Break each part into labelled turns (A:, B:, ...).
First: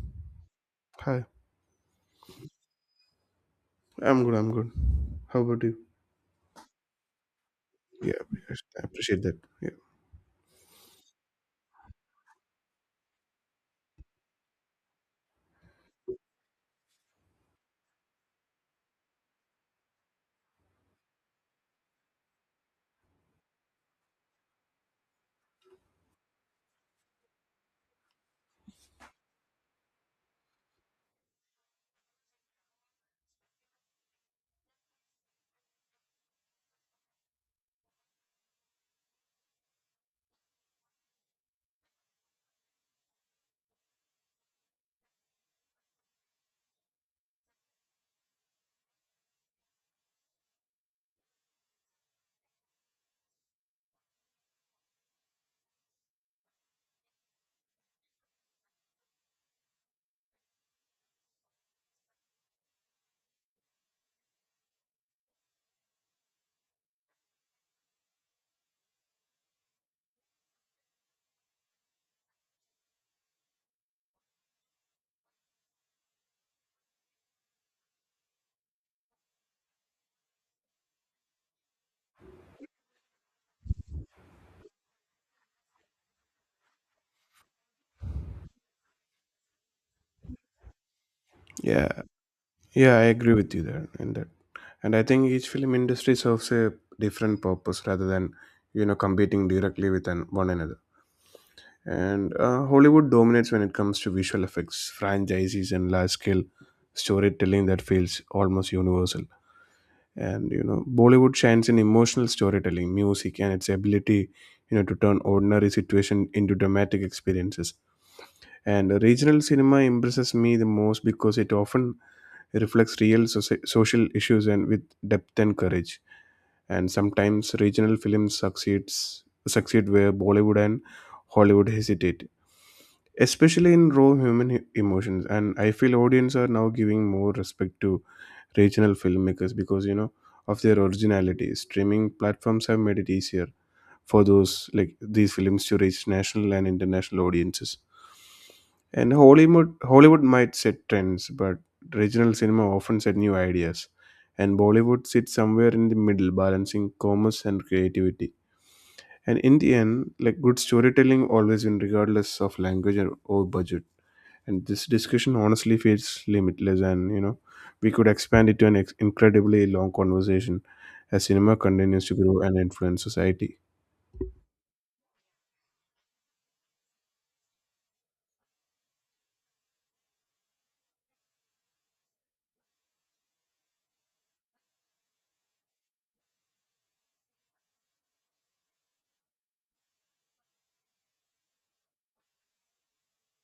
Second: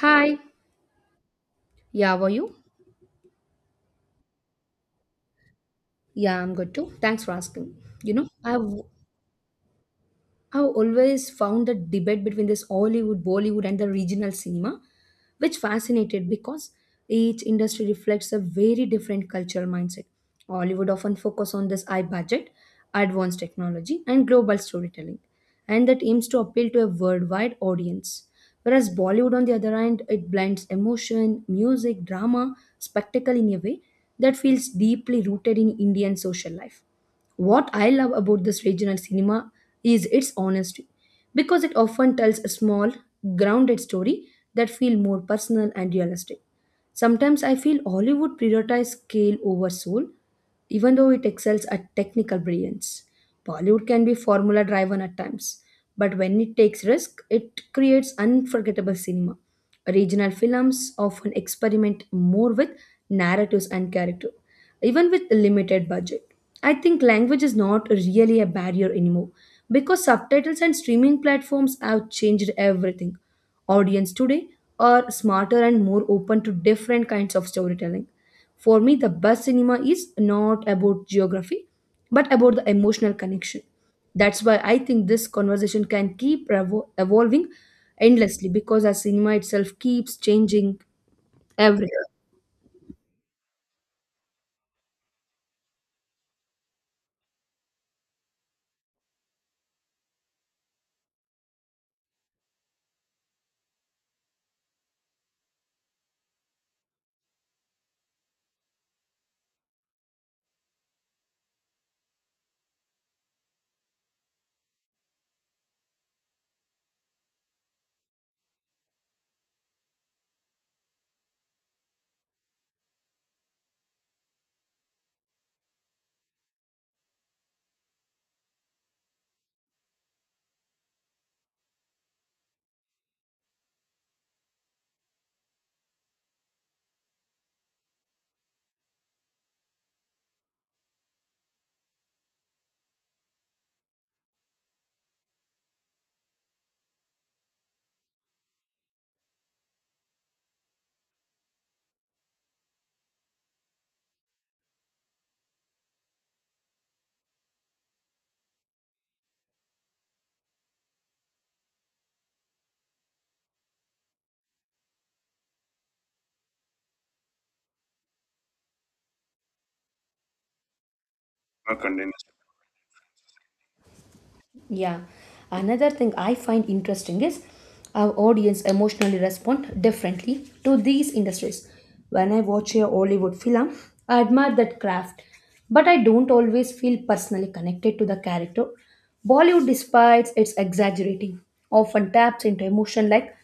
A: Hi.
B: Hi,
A: Yeah, how are you?
B: I'm good. I'm good. How about you?
A: Yeah, I'm good too. Thanks for asking. You
B: Yeah,
A: know,
B: because
A: I've
B: I appreciate that. Yeah,
A: I've always found the debate between this Hollywood, Bollywood, and the regional cinema, which fascinated because each industry reflects a very different cultural mindset. Hollywood often focus on this high budget, advanced technology, and global storytelling, and that aims to appeal to a worldwide audience. Whereas Bollywood, on the other hand, it blends emotion, music, drama, spectacle in a way that feels deeply rooted in Indian social life. What I love about this regional cinema is its honesty because it often tells a small, grounded story that feel more personal and realistic. Sometimes I feel Hollywood prioritizes scale over soul, even though it excels at technical brilliance. Bollywood can be formula driven at times, but when it takes risk, it creates unforgettable cinema. Regional films often experiment more with narratives and character even with a limited budget. I think language is not really a barrier anymore because subtitles and streaming platforms have changed everything. Audience today are smarter and more open to different kinds of storytelling. For me, the best cinema is not about geography but about the emotional connection. That's why I think this conversation can keep evolving endlessly because our cinema itself keeps changing every
B: yeah,
A: year.
B: yeah. I agree with you there in that, and I think each film industry serves a different purpose rather than competing directly with one another. And Hollywood dominates when it comes to visual effects, franchises, and large-scale storytelling that feels almost universal. And Bollywood shines in emotional storytelling, music, and its ability, to turn ordinary situation into dramatic experiences. And regional cinema impresses me the most because it often reflects real social issues and with depth and courage. And sometimes regional films succeed where Bollywood and Hollywood hesitate, especially in raw human emotions. And I feel audience are now giving more respect to regional filmmakers because of their originality. Streaming platforms have made it easier for those like these films to reach national and international audiences. And Hollywood might set trends, but regional cinema often set new ideas. And Bollywood sits somewhere in the middle, balancing commerce and creativity. And in the end, like good storytelling always wins, regardless of language or budget. And this discussion honestly feels limitless, and we could expand it to an incredibly long conversation as cinema
A: Or
B: continues to
A: continuous.
B: grow and influence society.
A: Yeah. Another thing I find interesting is our audience emotionally respond differently to these industries. When I watch a Hollywood film, I admire that craft, but I don't always feel personally connected to the character. Bollywood, despite its exaggerating, often taps into emotion like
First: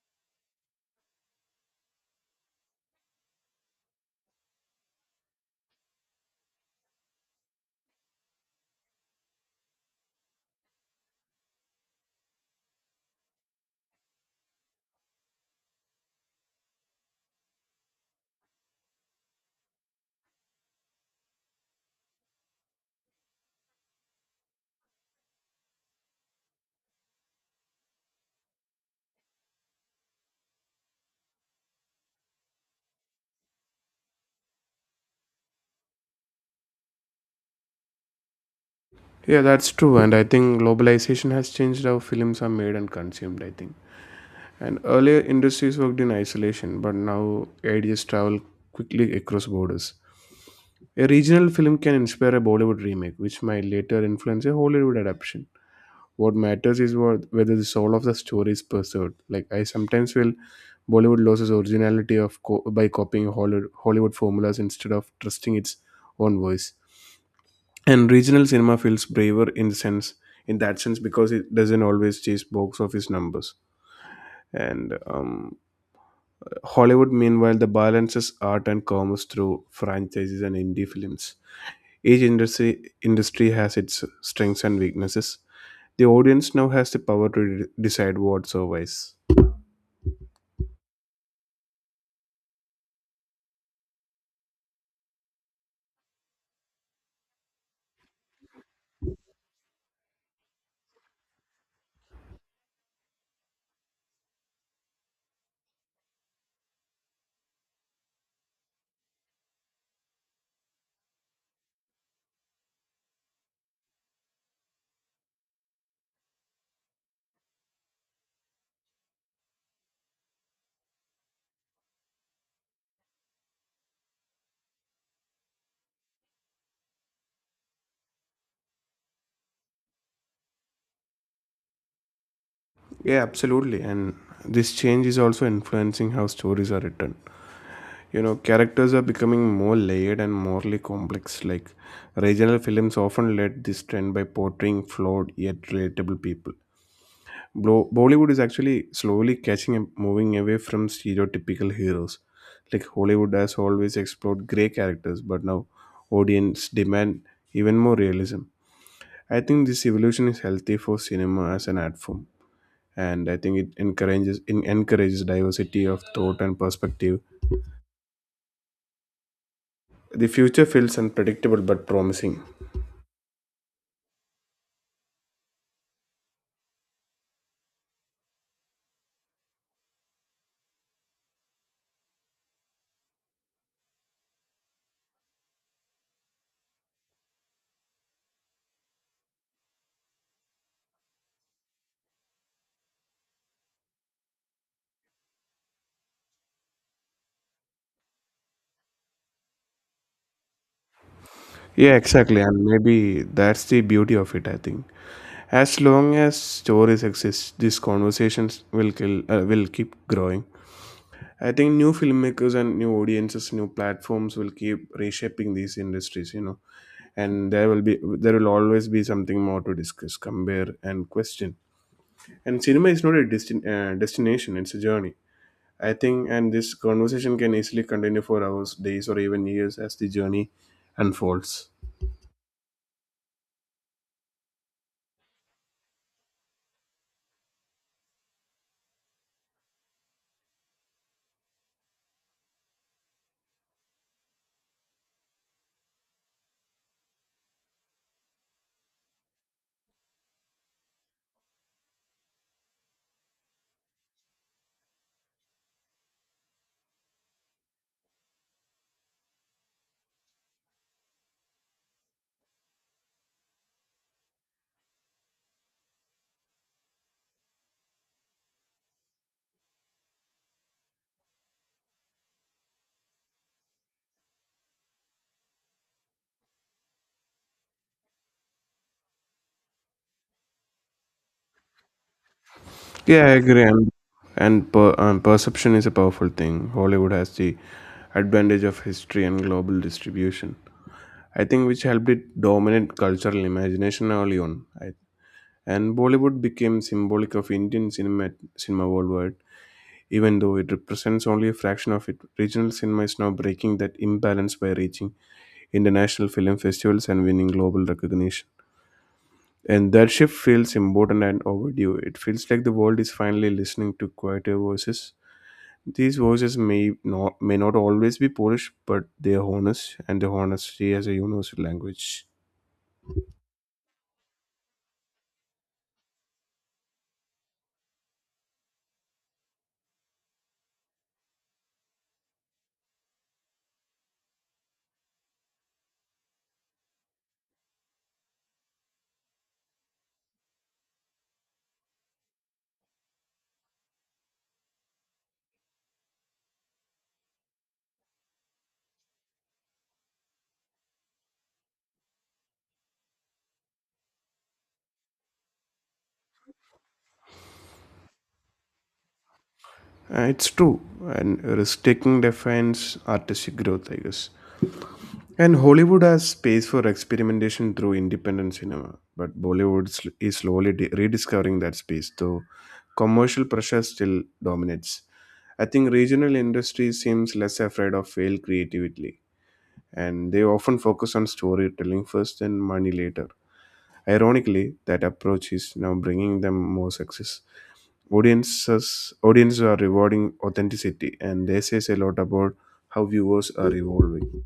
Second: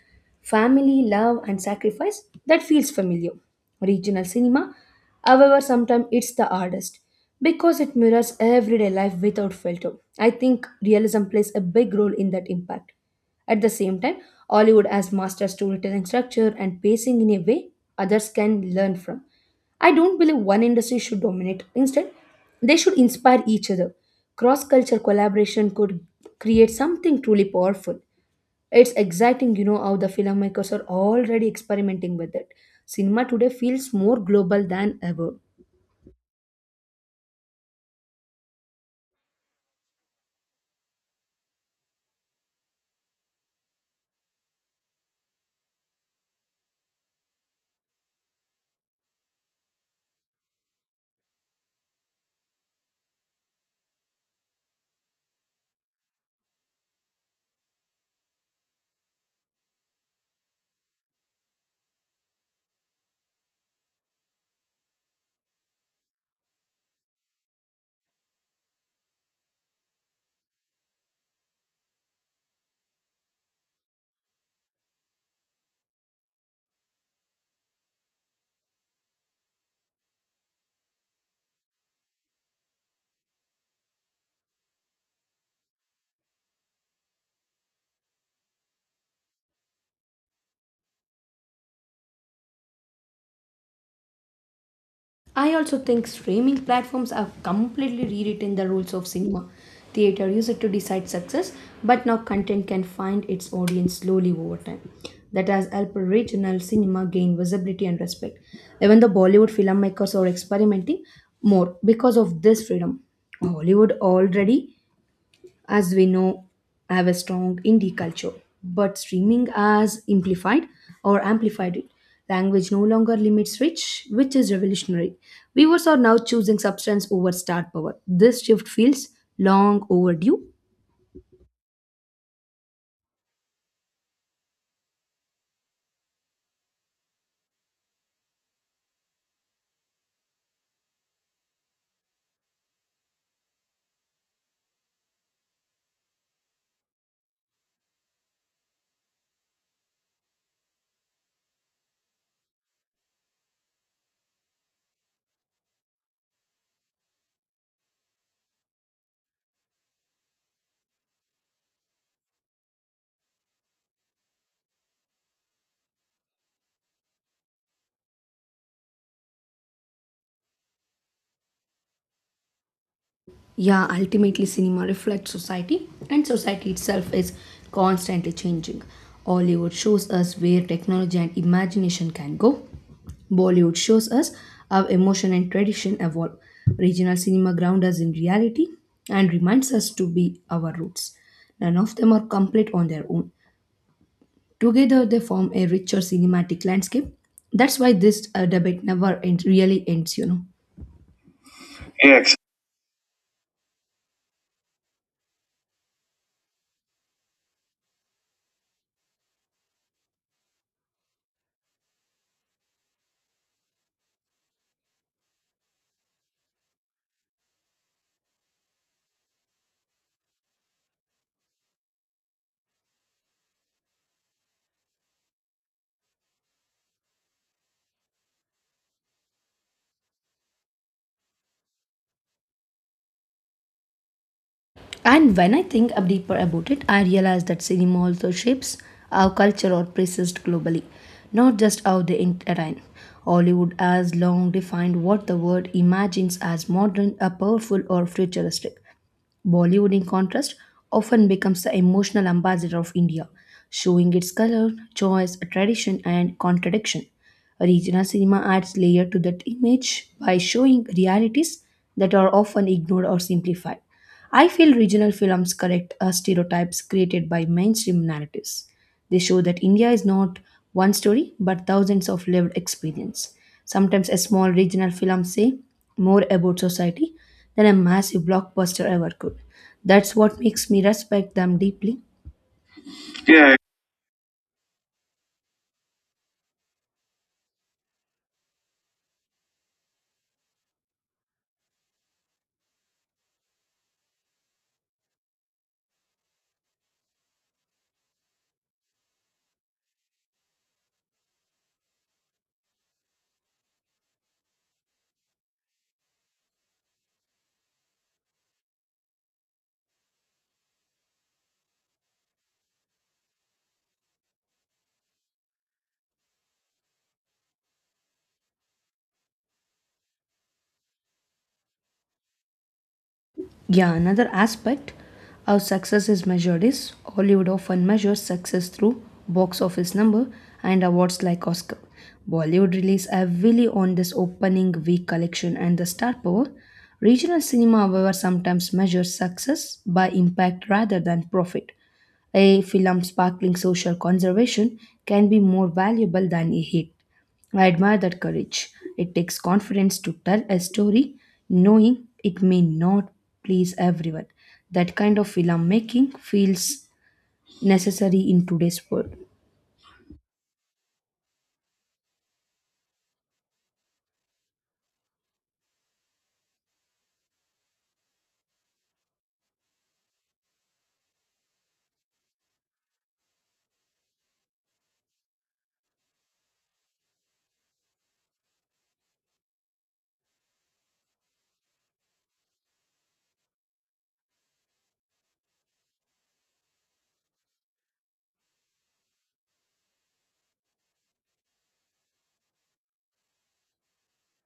A: family, love, and sacrifice that feels familiar. Regional cinema, however, sometimes it's the hardest because it mirrors everyday life without filter. I think realism plays a big role in that impact. At the same time, Hollywood has mastered storytelling structure and pacing in a way others can learn from. I don't believe one industry should dominate. Instead, they should inspire each other. Cross cultural collaboration could create something truly powerful. It's exciting, how the filmmakers are already experimenting with it. Cinema today feels more global than ever.
B: Yeah, that's true. And I think globalization has changed how films are made and consumed, I think. And earlier, industries worked in isolation, but now ideas travel quickly across borders. A regional film can inspire a Bollywood remake, which might later influence a Hollywood adaptation. What matters is whether the soul of the story is preserved. Like I sometimes feel Bollywood loses originality by copying Hollywood formulas instead of trusting its own voice. And regional cinema feels braver in that sense because it doesn't always chase box office numbers and Hollywood, meanwhile, the balances art and commerce through franchises and indie films. Each industry has its strengths and weaknesses. The audience now has the power to decide what survives.
A: I also think streaming platforms have completely rewritten the rules of cinema. Theater used it to decide success, but now content can find its audience slowly over time. That has helped regional cinema gain visibility and respect. Even the Bollywood filmmakers are experimenting more because of this freedom. Hollywood already, as we know, have a strong indie culture, but streaming has amplified or amplified it. Language no longer limits reach, which is revolutionary. Viewers are now choosing substance over star power. This shift feels long overdue.
B: Yeah, absolutely. And this change is also influencing how stories are written. You know, characters are becoming more layered and morally complex. Like regional films often led this trend by portraying flawed yet relatable people. Bollywood is actually slowly catching and moving away from stereotypical heroes. Like Hollywood has always explored grey characters, but now audience demand even more realism. I think this evolution is healthy for cinema as an art form, and I think it encourages diversity of thought and perspective. The future feels unpredictable but promising.
A: Yeah, ultimately, cinema reflects society, and society itself is constantly changing. Hollywood shows us where technology and imagination can go. Bollywood shows us how emotion and tradition evolve. Regional cinema grounds us in reality and reminds us to be our roots. None of them are complete on their own. Together, they form a richer cinematic landscape. That's why this debate never end, really ends.
B: Yeah,
A: Yeah.
B: exactly, and maybe that's the beauty of it. I think as long as stories exist, these conversations will kill will keep growing. I think new filmmakers and new audiences, new platforms will keep reshaping these industries, you know, and there will always be something more to discuss, compare, and question. And cinema is not a destination; it's a journey. I think, and this conversation can easily continue for hours, days, or even years as the journey unfolds.
A: And when I think up deeper about it, I realize that cinema also shapes our culture or places globally, not just how they entertain. Hollywood has long defined what the world imagines as modern, a powerful, or futuristic. Bollywood, in contrast, often becomes the emotional ambassador of India, showing its color, choice, tradition, and contradiction. Regional cinema adds layer to that image by showing realities that are often ignored or simplified. I feel regional films correct stereotypes created by mainstream narratives. They show that India is not one story but thousands of lived experience. Sometimes a small regional film say more about society than a massive blockbuster ever could. That's what makes me respect them deeply.
B: Yeah, I
A: Yeah.
B: agree. And perception is a powerful thing. Hollywood has the advantage of history and global distribution. I think which helped it dominate cultural imagination early on. And Bollywood became symbolic of Indian cinema worldwide, even though it represents only a fraction of it. Regional cinema is now breaking that imbalance by reaching international film festivals and winning global recognition. And that shift feels important and overdue. It feels like the world is finally listening to quieter voices. These voices may not always be polished, but they are honest, and the honesty as a universal language.
A: Yeah, another aspect, how success is measured, is Hollywood often measures success through box office number and awards like Oscar. Bollywood relies heavily on this opening week collection and the star power. Regional cinema, however, sometimes measures success by impact rather than profit. A film sparkling social conservation can be more valuable than a hit. I admire that courage. It takes confidence to tell a story knowing it may not please everyone. That kind of filmmaking feels necessary in today's world.
B: It's true, and risk-taking defines artistic growth, I guess. And Hollywood has space for experimentation through independent cinema, but Bollywood is slowly rediscovering that space, though commercial pressure still dominates. I think regional industry seems less afraid of failed creativity, and they often focus on storytelling first and money later. Ironically, that approach is now bringing them more success. Audiences are rewarding authenticity, and they says a lot about how viewers are evolving.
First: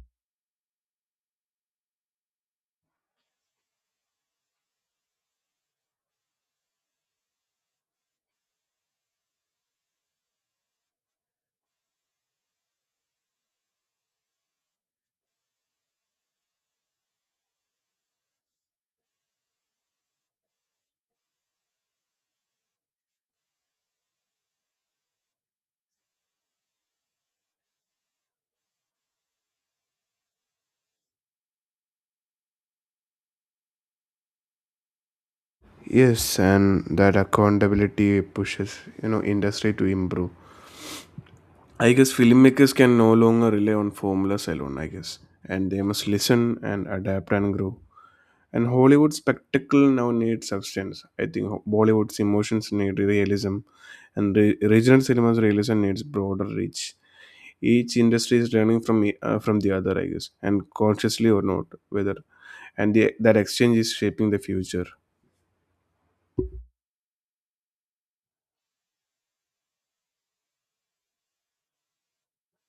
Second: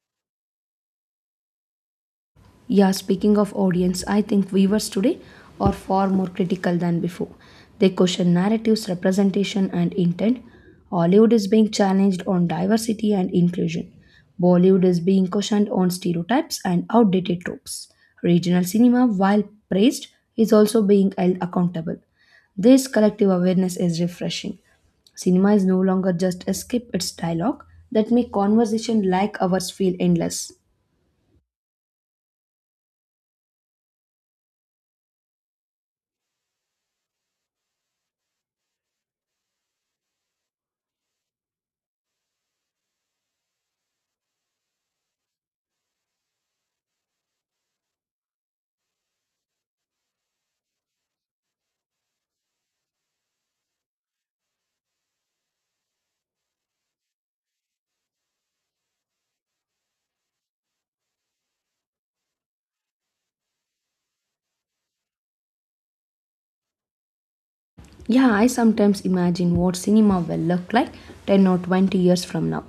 A: Yeah, speaking of audience, I think viewers today are far more critical than before. They question narratives, representation, and intent. Hollywood is being challenged on diversity and inclusion. Bollywood is being questioned on stereotypes and outdated tropes. Regional cinema, while praised, is also being held accountable. This collective awareness is refreshing. Cinema is no longer just escape. Its dialogue that make conversation like ours feel endless.
B: Yes, and that accountability pushes industry to improve. I guess filmmakers can no longer rely on formulas alone. I guess, and they must listen and adapt and grow. And Hollywood spectacle now needs substance. I think Bollywood's emotions need realism, and regional cinema's realism needs broader reach. Each industry is learning from the other I guess, and consciously or not, that exchange is shaping the future.
A: Yeah, I sometimes imagine what cinema will look like 10 or 20 years from now.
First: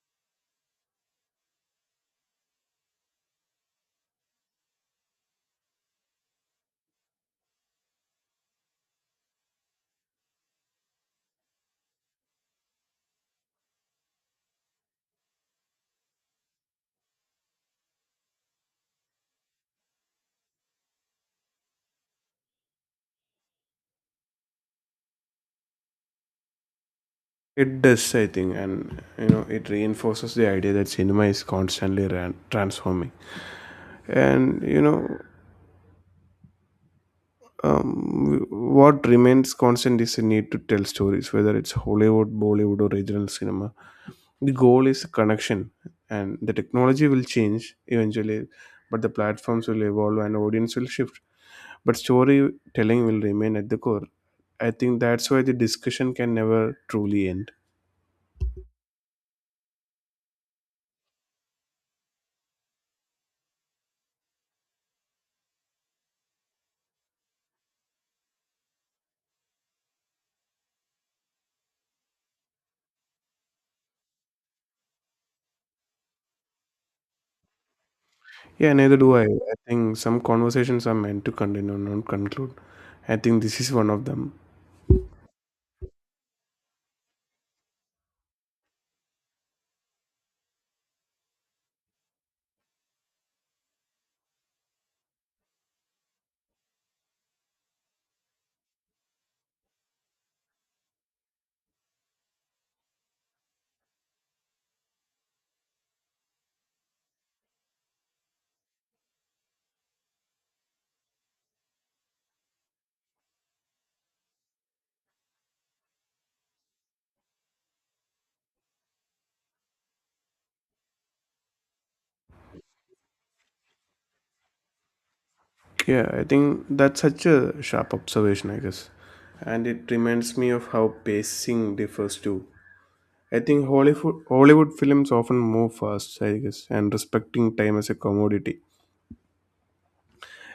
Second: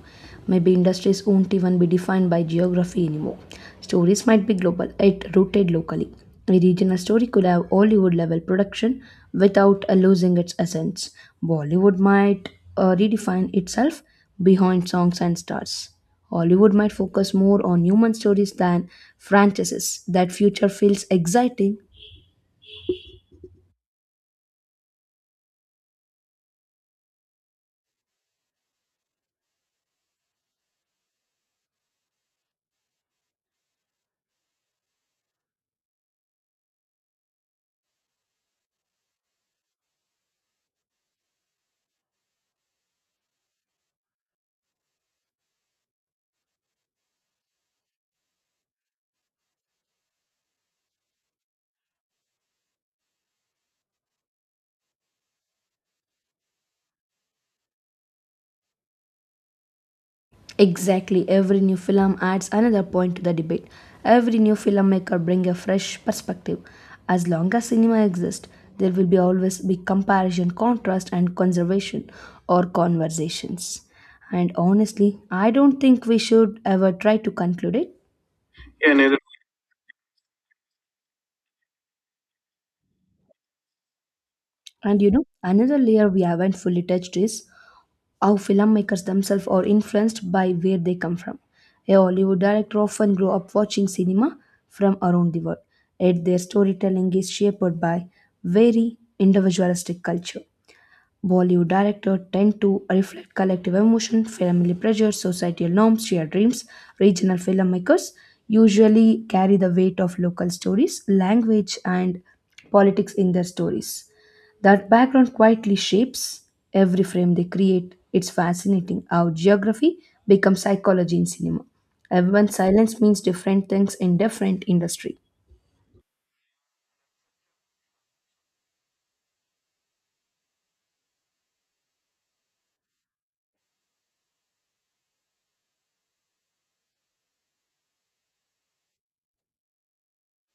A: Maybe industries won't even be defined by geography anymore. Stories might be global, yet rooted locally. A regional story could have Hollywood level production without losing its essence. Bollywood might redefine itself behind songs and stars. Hollywood might focus more on human stories than franchises. That future feels exciting.
B: It does, I think, and you know it reinforces the idea that cinema is constantly transforming, and what remains constant is the need to tell stories, whether it's Hollywood, Bollywood, or regional cinema. The goal is connection, and the technology will change eventually, but the platforms will evolve and audience will shift, but storytelling will remain at the core. I think that's why the discussion can never truly end.
A: Exactly, every new film adds another point to the debate. Every new filmmaker brings a fresh perspective. As long as cinema exists, there will be always be comparison, contrast, and conservation or conversations. And honestly, I don't think we should ever try to conclude it.
B: Yeah,
A: Yeah,
B: neither do
A: neither.
B: I. I think some conversations are meant to continue, not conclude. I think this is one of them.
A: And another layer we haven't fully touched is how filmmakers themselves are influenced by where they come from. A Hollywood director often grew up watching cinema from around the world, yet their storytelling is shaped by very individualistic culture. Bollywood directors tend to reflect collective emotion, family pressures, societal norms, shared dreams. Regional filmmakers usually carry the weight of local stories, language, and politics in their stories. That background quietly shapes every frame they create. It's fascinating how geography becomes psychology in cinema. Everyone's silence means different things in different industry.
B: Yeah, I think that's such a sharp observation, I guess. And it reminds me of how pacing differs too. I think Hollywood films often move fast, I guess, and respecting time as a commodity.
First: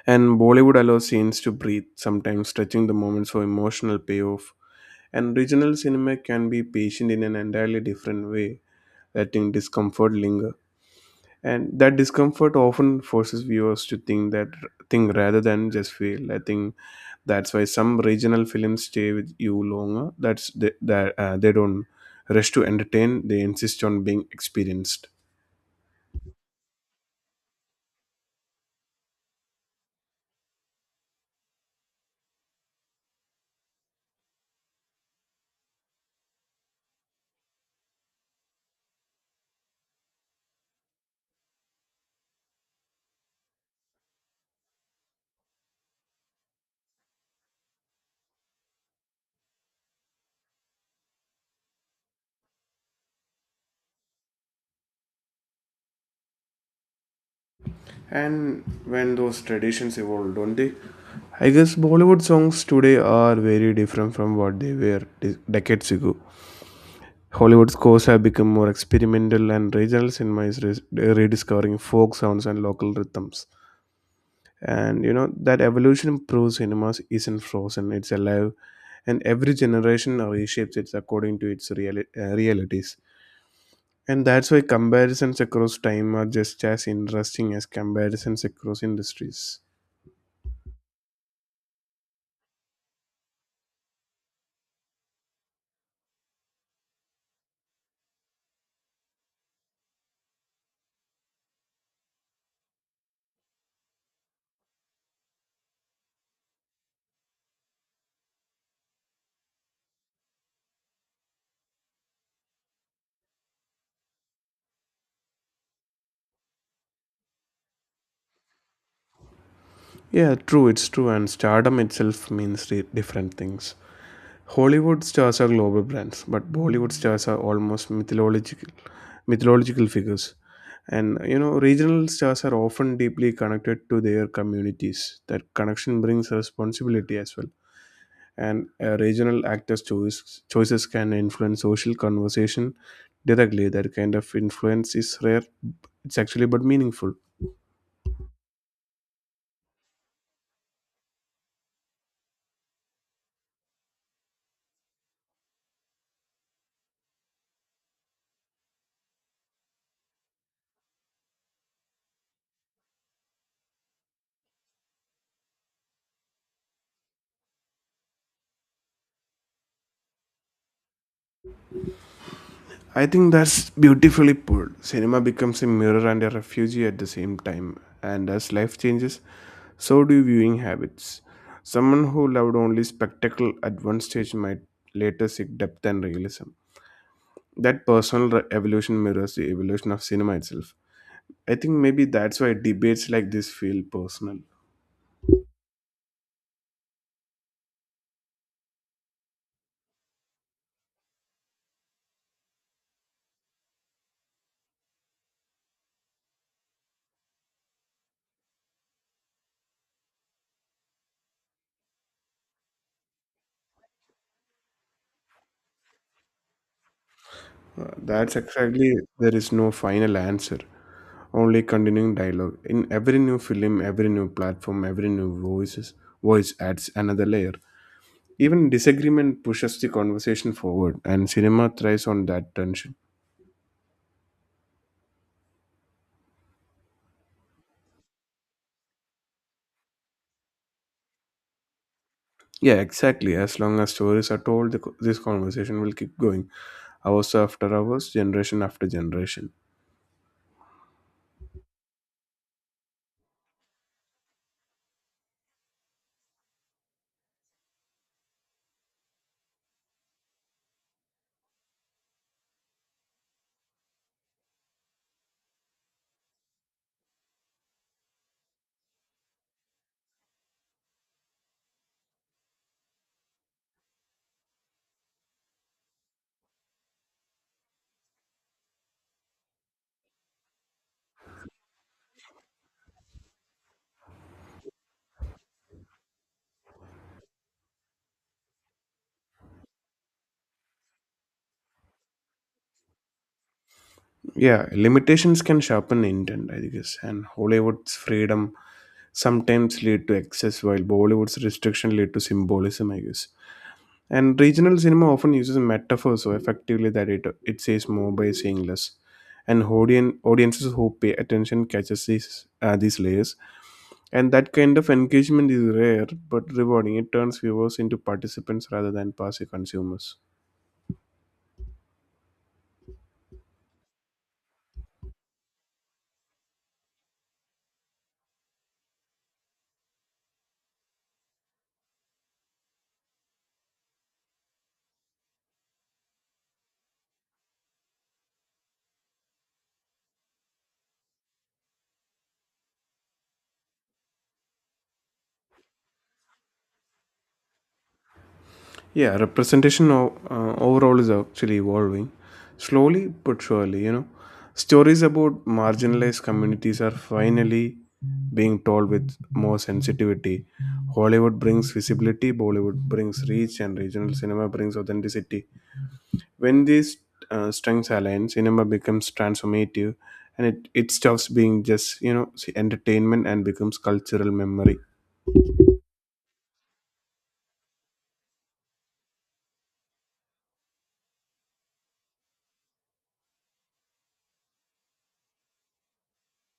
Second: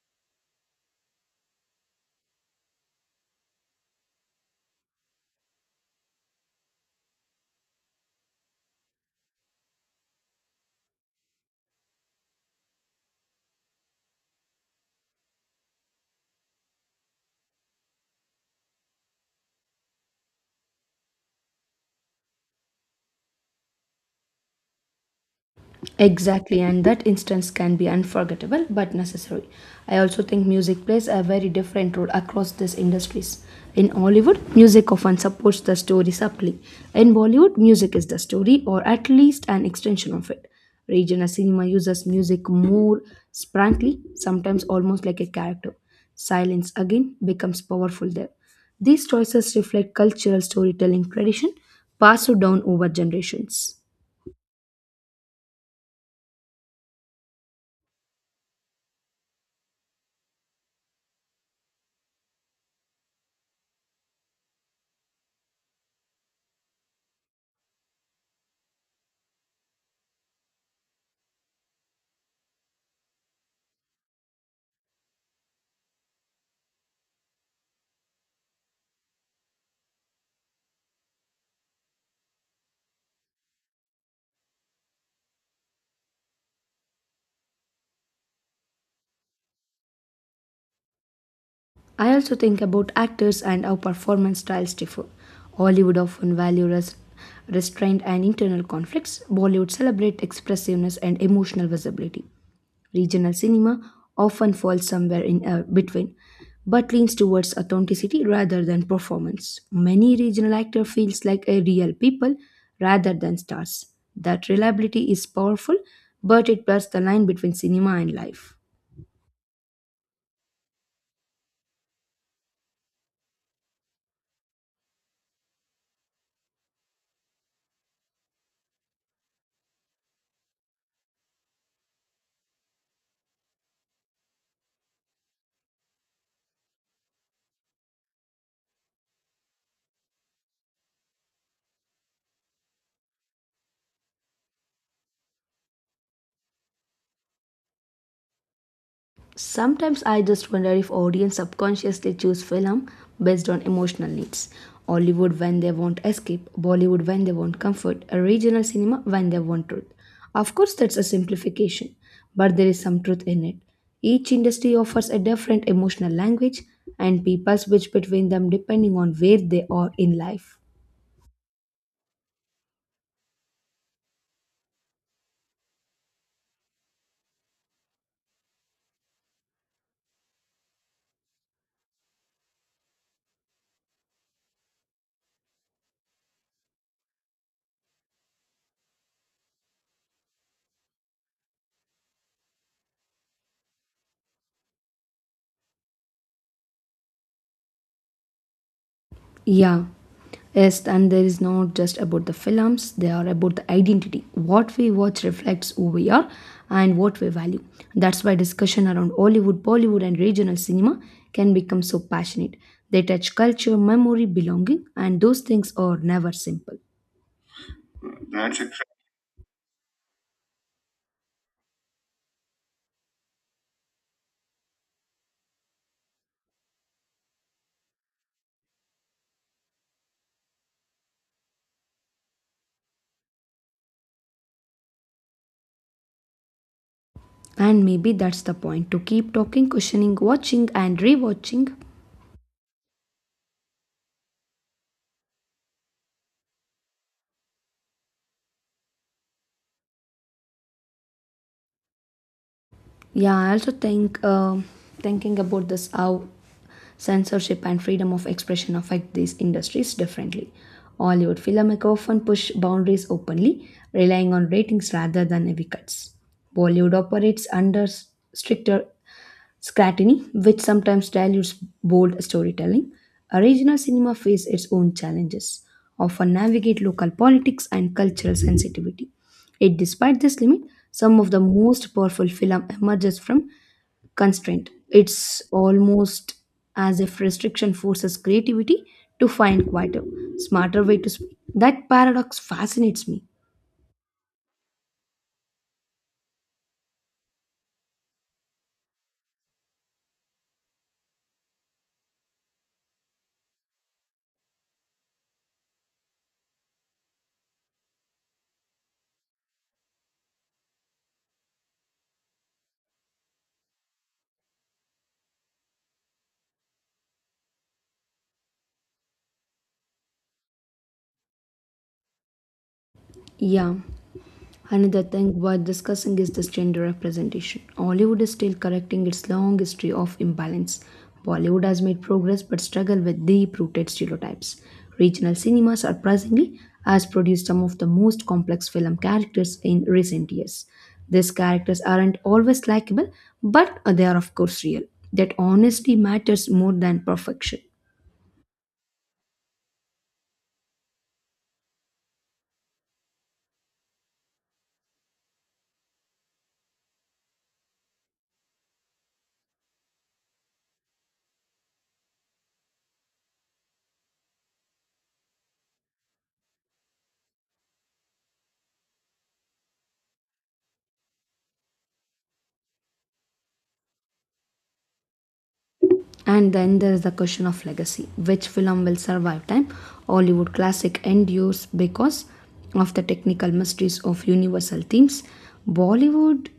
B: And Bollywood allows scenes to breathe, sometimes stretching the moments for emotional payoff. And regional cinema can be patient in an entirely different way, letting discomfort linger. And that discomfort often forces viewers to think rather than just feel. I think that's why some regional films stay with you longer. That's they, that They don't rush to entertain; they insist on being experienced.
A: Exactly, and that instance can be unforgettable but necessary. I also think music plays a very different role across these industries. In Hollywood, music often supports the story subtly. In Bollywood, music is the story or at least an extension of it. Regional cinema uses music more sprightly, sometimes almost like a character. Silence again becomes powerful there. These choices reflect cultural storytelling tradition passed down over generations.
B: And when those traditions evolved, don't they? I guess Bollywood songs today are very different from what they were decades ago. Hollywood scores have become more experimental, and regional cinema is rediscovering folk sounds and local rhythms. And you know, that evolution proves cinemas isn't frozen, it's alive, and every generation reshapes it according to its realities. And that's why comparisons across time are just as interesting as comparisons across industries.
A: I also think about actors and how performance styles differ. Hollywood often values restraint and internal conflicts. Bollywood celebrates expressiveness and emotional visibility. Regional cinema often falls somewhere in between, but leans towards authenticity rather than performance. Many regional actor feels like a real people rather than stars. That reliability is powerful, but it blurs the line between cinema and life.
B: Yeah, it's true. And stardom itself means different things. Hollywood stars are global brands, but Bollywood stars are almost mythological figures. And you know, regional stars are often deeply connected to their communities. That connection brings responsibility as well. And a regional actor's choices can influence social conversation directly. That kind of influence is rare. It's actually but meaningful.
A: Sometimes I just wonder if audience subconsciously choose film based on emotional needs. Hollywood when they want escape, Bollywood when they want comfort, a regional cinema when they want truth. Of course, that's a simplification, but there is some truth in it. Each industry offers a different emotional language, and people switch between them depending on where they are in life.
B: I think that's beautifully put. Cinema becomes a mirror and a refuge at the same time. And as life changes, so do viewing habits. Someone who loved only spectacle at one stage might later seek depth and realism. That personal evolution mirrors the evolution of cinema itself. I think maybe that's why debates like this feel personal.
A: Yeah, yes, and there is not just about the films, they are about the identity. What we watch reflects who we are and what we value. That's why discussion around Hollywood, Bollywood, and regional cinema can become so passionate. They touch culture, memory, belonging, and those things are never simple.
B: That's
A: That's exactly.
B: exactly there is no final answer, only continuing dialogue. In every new film, every new platform, every voice adds another layer. Even disagreement pushes the conversation forward, and cinema thrives on that tension.
A: And maybe that's the point to keep talking, questioning, watching, and rewatching.
B: Yeah, exactly. As long as stories are told, this conversation will keep going, hours after hours, generation after generation.
A: Yeah, I also think thinking about this how censorship and freedom of expression affect these industries differently. Hollywood filmmakers often push boundaries openly, relying on ratings rather than heavy cuts. Bollywood operates under stricter scrutiny, which sometimes dilutes bold storytelling. A regional cinema faces its own challenges, often navigate local politics and cultural sensitivity. Yet, despite this limit, some of the most powerful film emerges from constraint. It's almost as if restriction forces creativity to find quieter, smarter way to speak. That paradox fascinates me.
B: Yeah, limitations can sharpen intent, I guess, and Hollywood's freedom sometimes lead to excess, while Bollywood's restriction lead to symbolism, I guess. And regional cinema often uses metaphor so effectively that it says more by saying less. And audiences who pay attention catches these layers. And that kind of engagement is rare but rewarding. It turns viewers into participants rather than passive consumers.
A: Yeah. Another thing worth discussing is this gender representation. Hollywood is still correcting its long history of imbalance. Bollywood has made progress but struggle with deep-rooted stereotypes. Regional cinema, surprisingly, has produced some of the most complex film characters in recent years. These characters aren't always likable, but they are of course real. That honesty matters more than perfection.
B: Yeah, representation overall is actually evolving slowly but surely. You know, stories about marginalized communities are finally being told with more sensitivity. Hollywood brings visibility, Bollywood brings reach, and regional cinema brings authenticity. When these strengths align, cinema becomes transformative, and it stops being just entertainment and becomes cultural memory.
A: And then there is the question of legacy. Which film will survive time? Hollywood classic endures because of the technical mysteries of universal themes. Bollywood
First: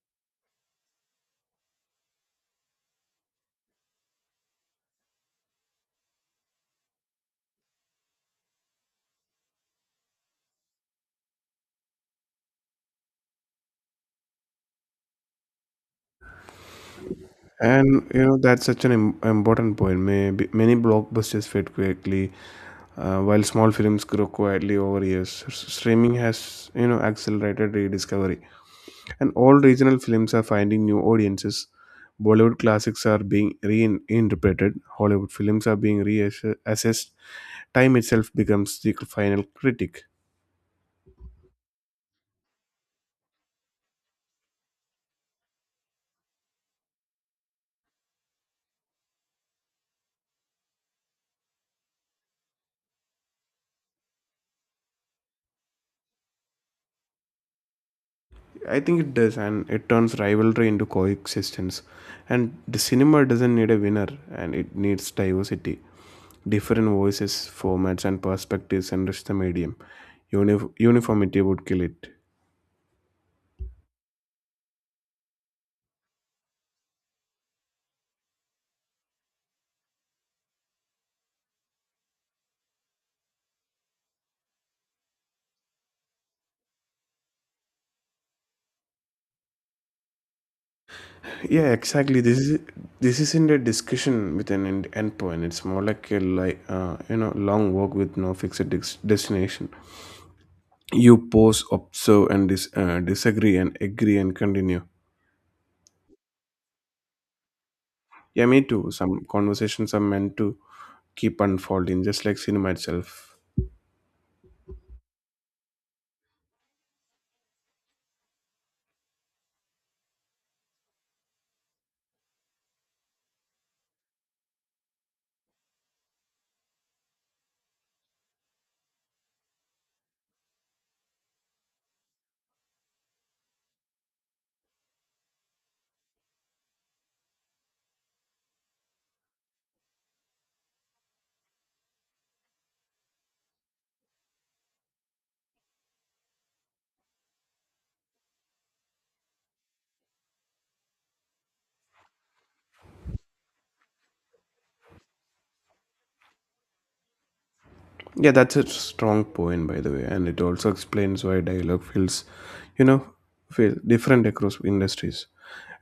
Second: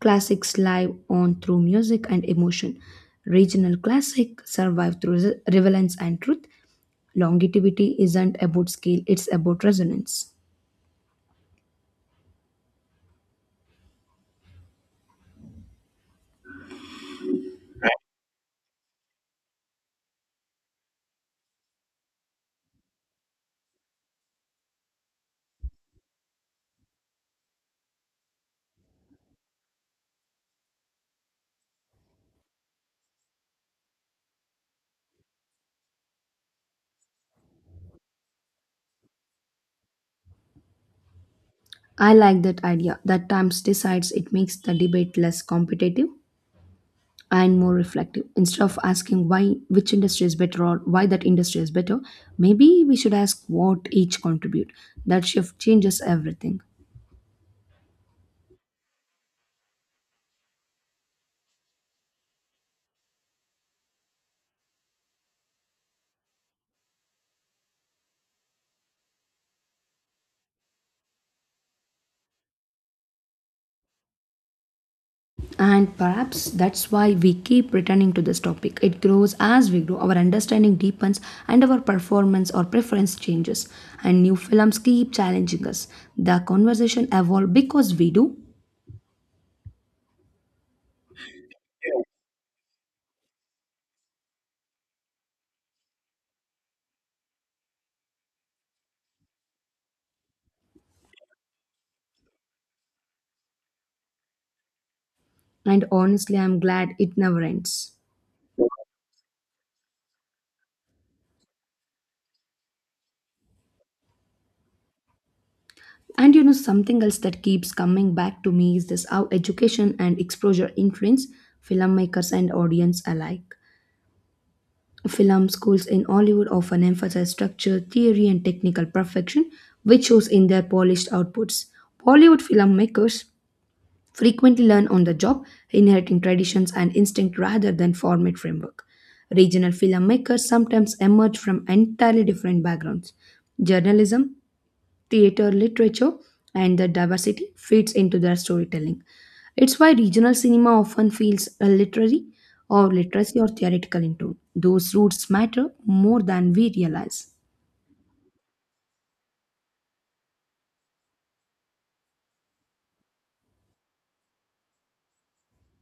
A: classics live on through music and emotion. Regional classic survive through relevance and truth. Longevity isn't about scale, it's about resonance.
B: And you know that's such an important point. Maybe many blockbusters fade quickly, while small films grow quietly over years. Streaming has accelerated rediscovery, and all regional films are finding new audiences. Bollywood classics are being reinterpreted. Hollywood films are being reassessed. Time itself becomes the final critic.
A: I like that idea that times decides. It makes the debate less competitive and more reflective. Instead of asking why which industry is better or why that industry is better, maybe we should ask what each contribute. That shift changes everything.
B: I think it does, and it turns rivalry into coexistence. And the cinema doesn't need a winner, and it needs diversity. Different voices, formats, and perspectives enrich the medium. Uniformity would kill it.
A: And perhaps that's why we keep returning to this topic. It grows as we grow, our understanding deepens, and our performance or preference changes, and new films keep challenging us. The conversation evolves because we do.
B: Yeah, exactly. This isn't a discussion with an end point. It's more like a you know long walk with no fixed destination. You pause, observe, and disagree, and agree, and continue.
A: And honestly, I'm glad it never ends.
B: Yeah, me too. Some conversations are meant to keep unfolding, just like cinema itself.
A: And you know, something else that keeps coming back to me is this, how education and exposure influence filmmakers and audience alike. Film schools in Hollywood often emphasize structure, theory, and technical perfection, which shows in their polished outputs. Bollywood filmmakers frequently learn on the job, inheriting traditions and instinct rather than format framework. Regional filmmakers sometimes emerge from entirely different backgrounds. Journalism, theater, literature, and the diversity fits into their storytelling. It's why regional cinema often feels a literary or literacy or theoretical in tone. Those roots matter more than we realize.
B: Yeah, that's a strong point, by the way, and it also explains why dialogue feels, you know, feel different across industries.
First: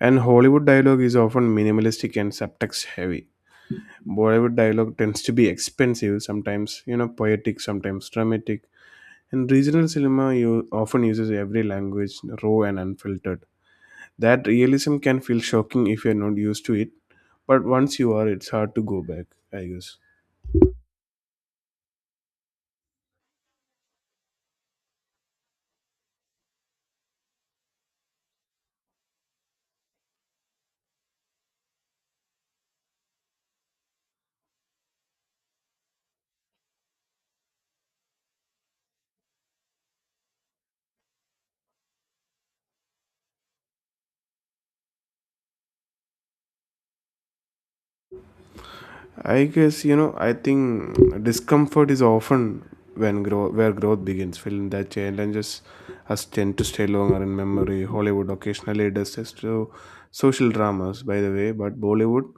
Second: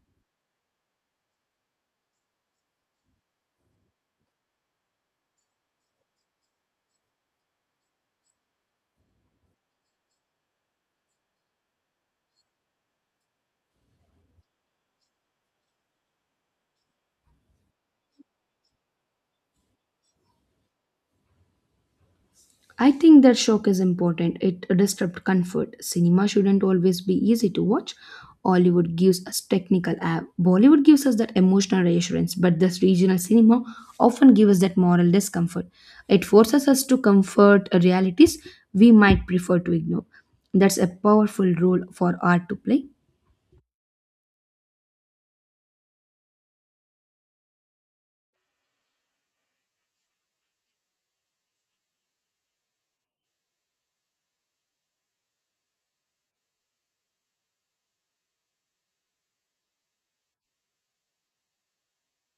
B: And Hollywood dialogue is often minimalistic and subtext heavy. Bollywood dialogue tends to be expensive, sometimes, you know, poetic, sometimes dramatic. And regional cinema you often uses every language raw and unfiltered. That realism can feel shocking if you're not used to it, but once you are, it's hard to go back, I guess.
A: I think that shock is important. It disrupts comfort. Cinema shouldn't always be easy to watch. Hollywood gives us technical app. Bollywood gives us that emotional reassurance, but this regional cinema often gives us that moral discomfort. It forces us to comfort realities we might prefer to ignore. That's a powerful role for art to play.
B: I guess you know. I think discomfort is often when grow where growth begins. Feeling that challenges us tend to stay longer in memory. Hollywood occasionally does this to social dramas, by the way, but Bollywood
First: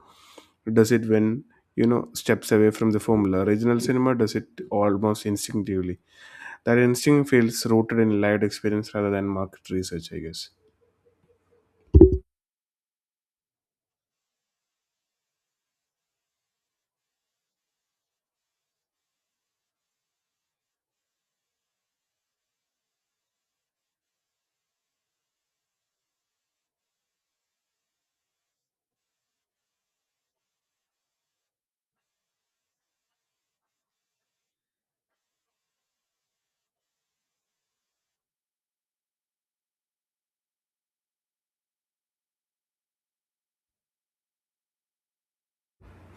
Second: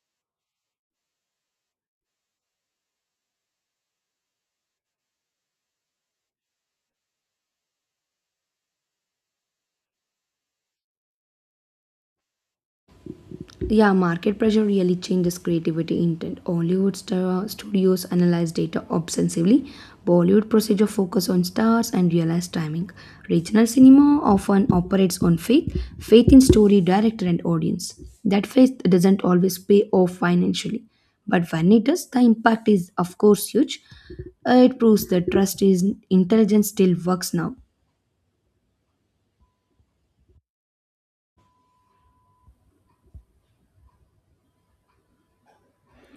B: does it when you know steps away from the formula. Regional cinema does it almost instinctively. That instinct feels rooted in lived experience rather than market research, I guess.
A: Yeah, market pressure really changes creativity intent. Hollywood star studios analyze data obsessively. Bollywood procedure focus on stars and realized timing. Regional cinema often operates on faith, faith in story, director, and audience. That faith doesn't always pay off financially, but when it does, the impact is of course huge. It proves that trust is intelligence still works now.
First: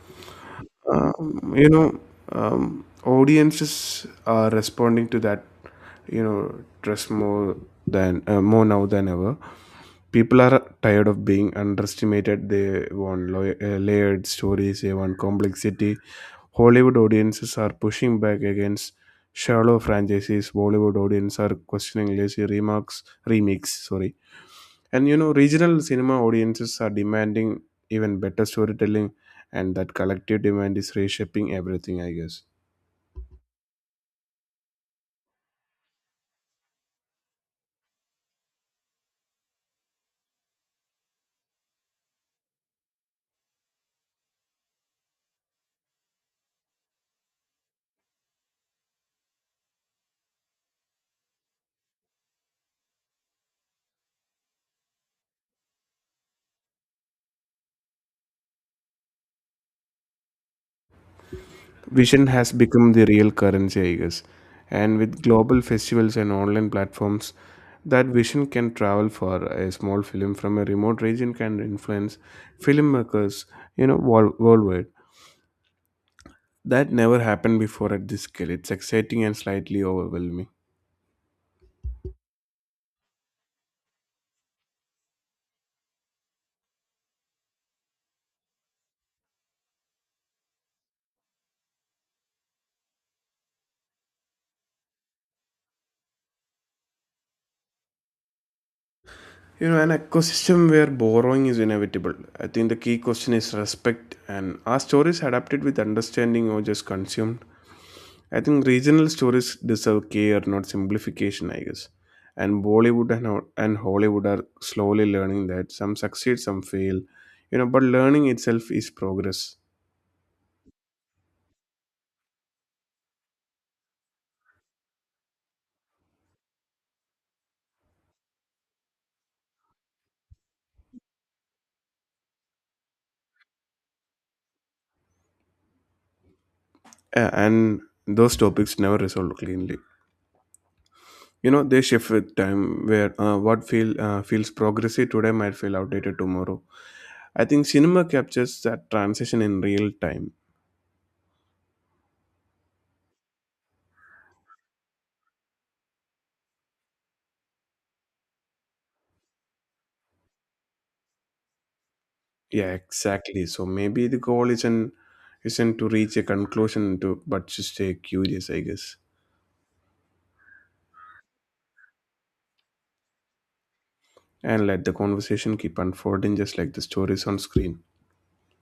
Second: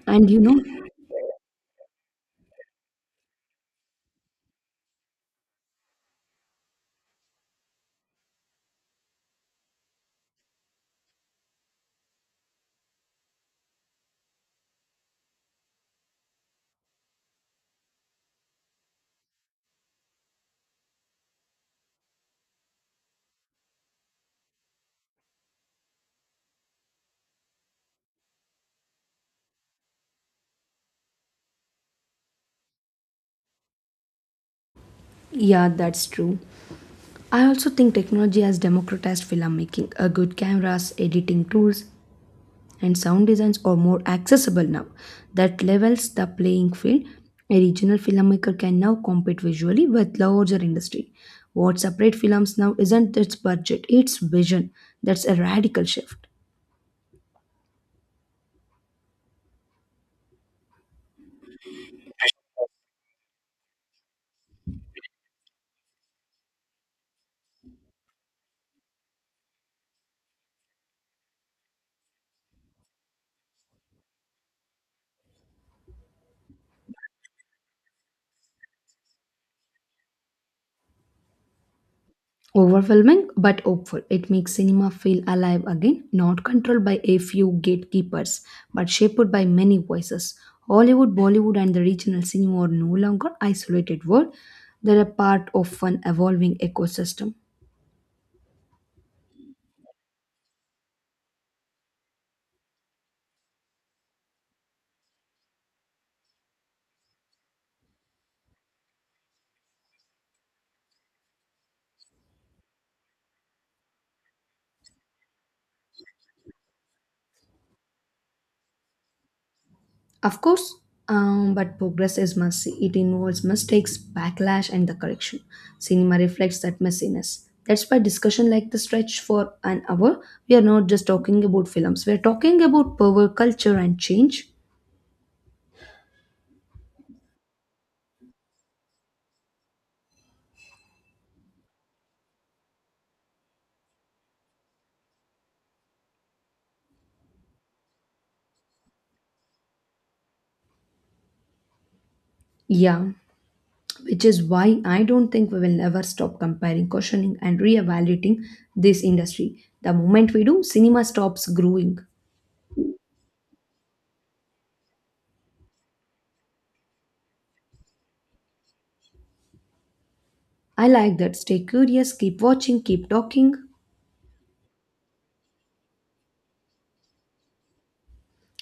A: And you know,
B: You know audiences are responding to that you know trust more than more now than ever, people are tired of being underestimated. They want layered stories, they want complexity. Hollywood audiences are pushing back against shallow franchises. Bollywood audiences are questioning lazy remarks, remakes sorry. And you know, regional cinema audiences are demanding even better storytelling, and that collective demand is reshaping everything, I guess.
A: yeah, that's true. I also think technology has democratized filmmaking. A good cameras, editing tools, and sound designs are more accessible now. That levels the playing field. A regional filmmaker can now compete visually with larger industry. What separates films now isn't its budget, it's vision. That's a radical shift.
B: Vision has become the real currency, I guess. And with global festivals and online platforms, that vision can travel for a small film from a remote region can influence filmmakers, you know, worldwide. That never happened before at this scale. It's exciting and slightly overwhelming.
A: Overwhelming but hopeful, it makes cinema feel alive again, not controlled by a few gatekeepers, but shaped by many voices. Hollywood, Bollywood, and the regional cinema are no longer isolated world; they're a part of an evolving ecosystem.
B: You know, an ecosystem where borrowing is inevitable. I think the key question is respect, and are stories adapted with understanding or just consumed? I think regional stories deserve care, not simplification, I guess. And Bollywood and Hollywood are slowly learning that some succeed, some fail, you know, but learning itself is progress.
A: Of course, but progress is messy. It involves mistakes, backlash, and the correction. Cinema reflects that messiness. That's why discussion like the stretch for an hour. We are not just talking about films; we are talking about power, culture, and change.
B: And those topics never resolve cleanly. You know, they shift with time where what feels progressive today might feel outdated tomorrow. I think cinema captures that transition in real time.
A: Yeah, which is why I don't think we will never stop comparing, questioning, and reevaluating this industry. The moment we do, cinema stops growing.
B: Yeah, exactly. So maybe the goal isn't to reach a conclusion to but to stay curious, I guess.
A: I like that. Stay curious, keep watching, keep talking.
B: And let the conversation keep unfolding just like the stories on screen.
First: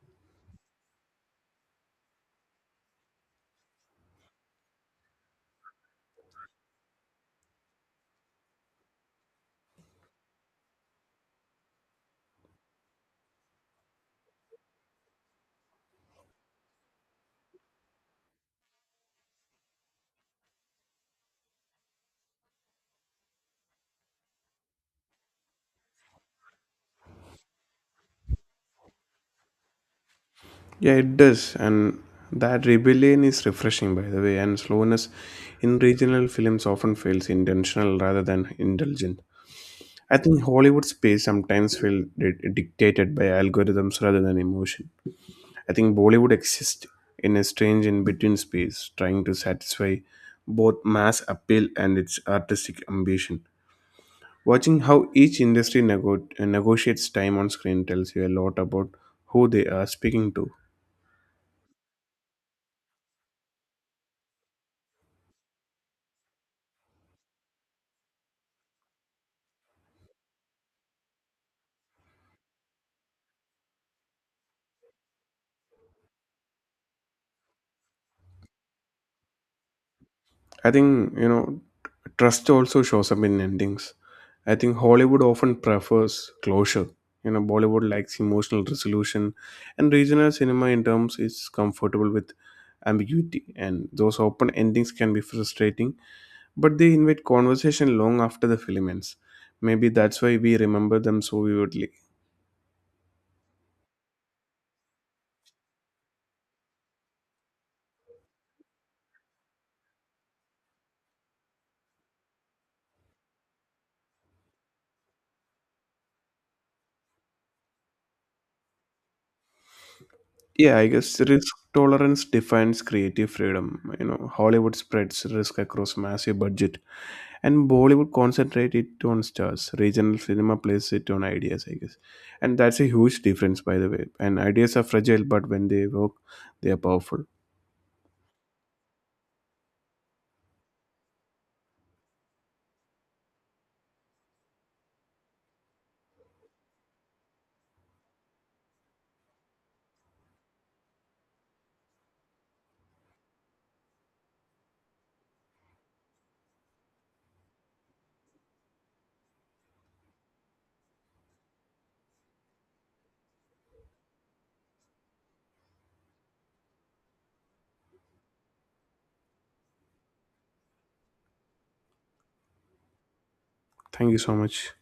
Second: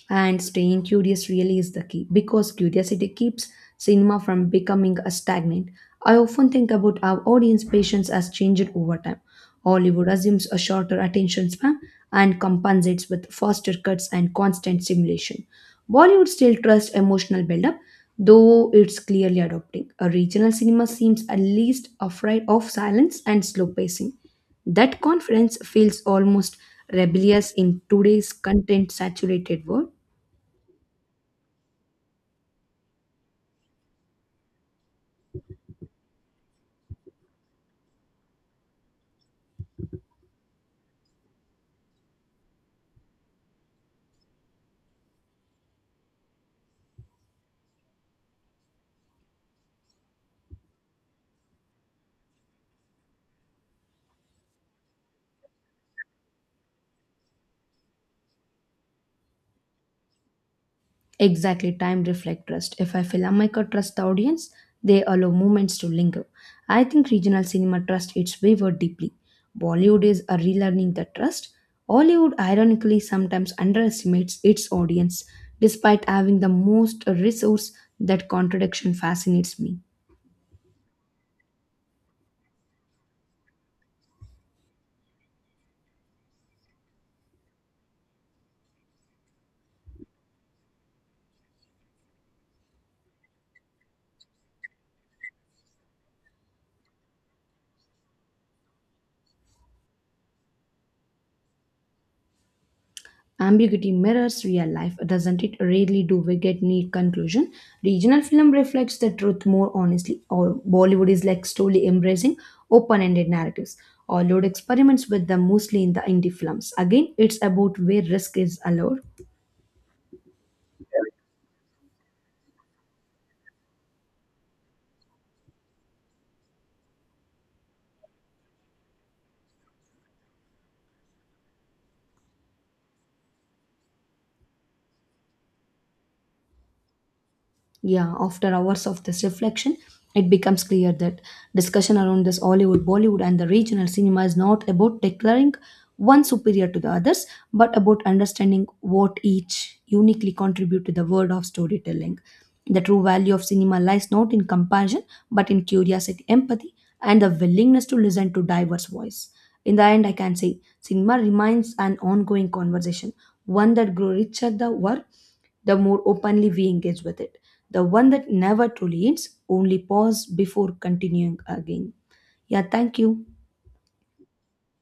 A: And staying curious really is the key, because curiosity keeps cinema from becoming a stagnant. I often think about how audience patience has changed over time. Hollywood assumes a shorter attention span and compensates with faster cuts and constant stimulation. Bollywood still trusts emotional buildup, though it's clearly adopting. A regional cinema seems at least afraid of silence and slow pacing. That confidence feels almost rebellious in today's content saturated world.
B: Yeah, it does. And that rebellion is refreshing, by the way, and slowness in regional films often feels intentional rather than indulgent. I think Hollywood space sometimes feels dictated by algorithms rather than emotion. I think Bollywood exists in a strange in between space, trying to satisfy both mass appeal and its artistic ambition. Watching how each industry negotiates time on screen tells you a lot about who they are speaking to.
A: Exactly, time reflect trust. If a filmmaker trusts the audience, they allow moments to linger. I think regional cinema trusts its viewer deeply. Bollywood is a relearning the trust. Hollywood ironically sometimes underestimates its audience despite having the most resource. That contradiction fascinates me.
B: I think, you know, trust also shows up in endings. I think Hollywood often prefers closure. You know, Bollywood likes emotional resolution, and regional cinema in terms is comfortable with ambiguity. And those open endings can be frustrating, but they invite conversation long after the film ends. Maybe that's why we remember them so vividly.
A: Ambiguity mirrors real life, doesn't it? Rarely do we get neat conclusion. Regional film reflects the truth more honestly, or Bollywood is like slowly embracing open-ended narratives. Hollywood experiments with them mostly in the indie films. Again, it's about where risk is allowed.
B: Yeah, I guess risk tolerance defines creative freedom. You know, Hollywood spreads risk across massive budget, and Bollywood concentrates it on stars. Regional cinema plays it on ideas, I guess, and that's a huge difference, by the way. And ideas are fragile, but when they work, they are powerful.
A: Yeah, after hours of this reflection, it becomes clear that discussion around this Hollywood, Bollywood, and the regional cinema is not about declaring one superior to the others, but about understanding what each uniquely contribute to the world of storytelling. The true value of cinema lies not in comparison, but in curiosity, empathy, and the willingness to listen to diverse voice. In the end, I can say cinema remains an ongoing conversation, one that grows richer the work, the more openly we engage with it, the one that never truly ends, only pause before continuing again. Yeah, thank you.
B: Thank you so much.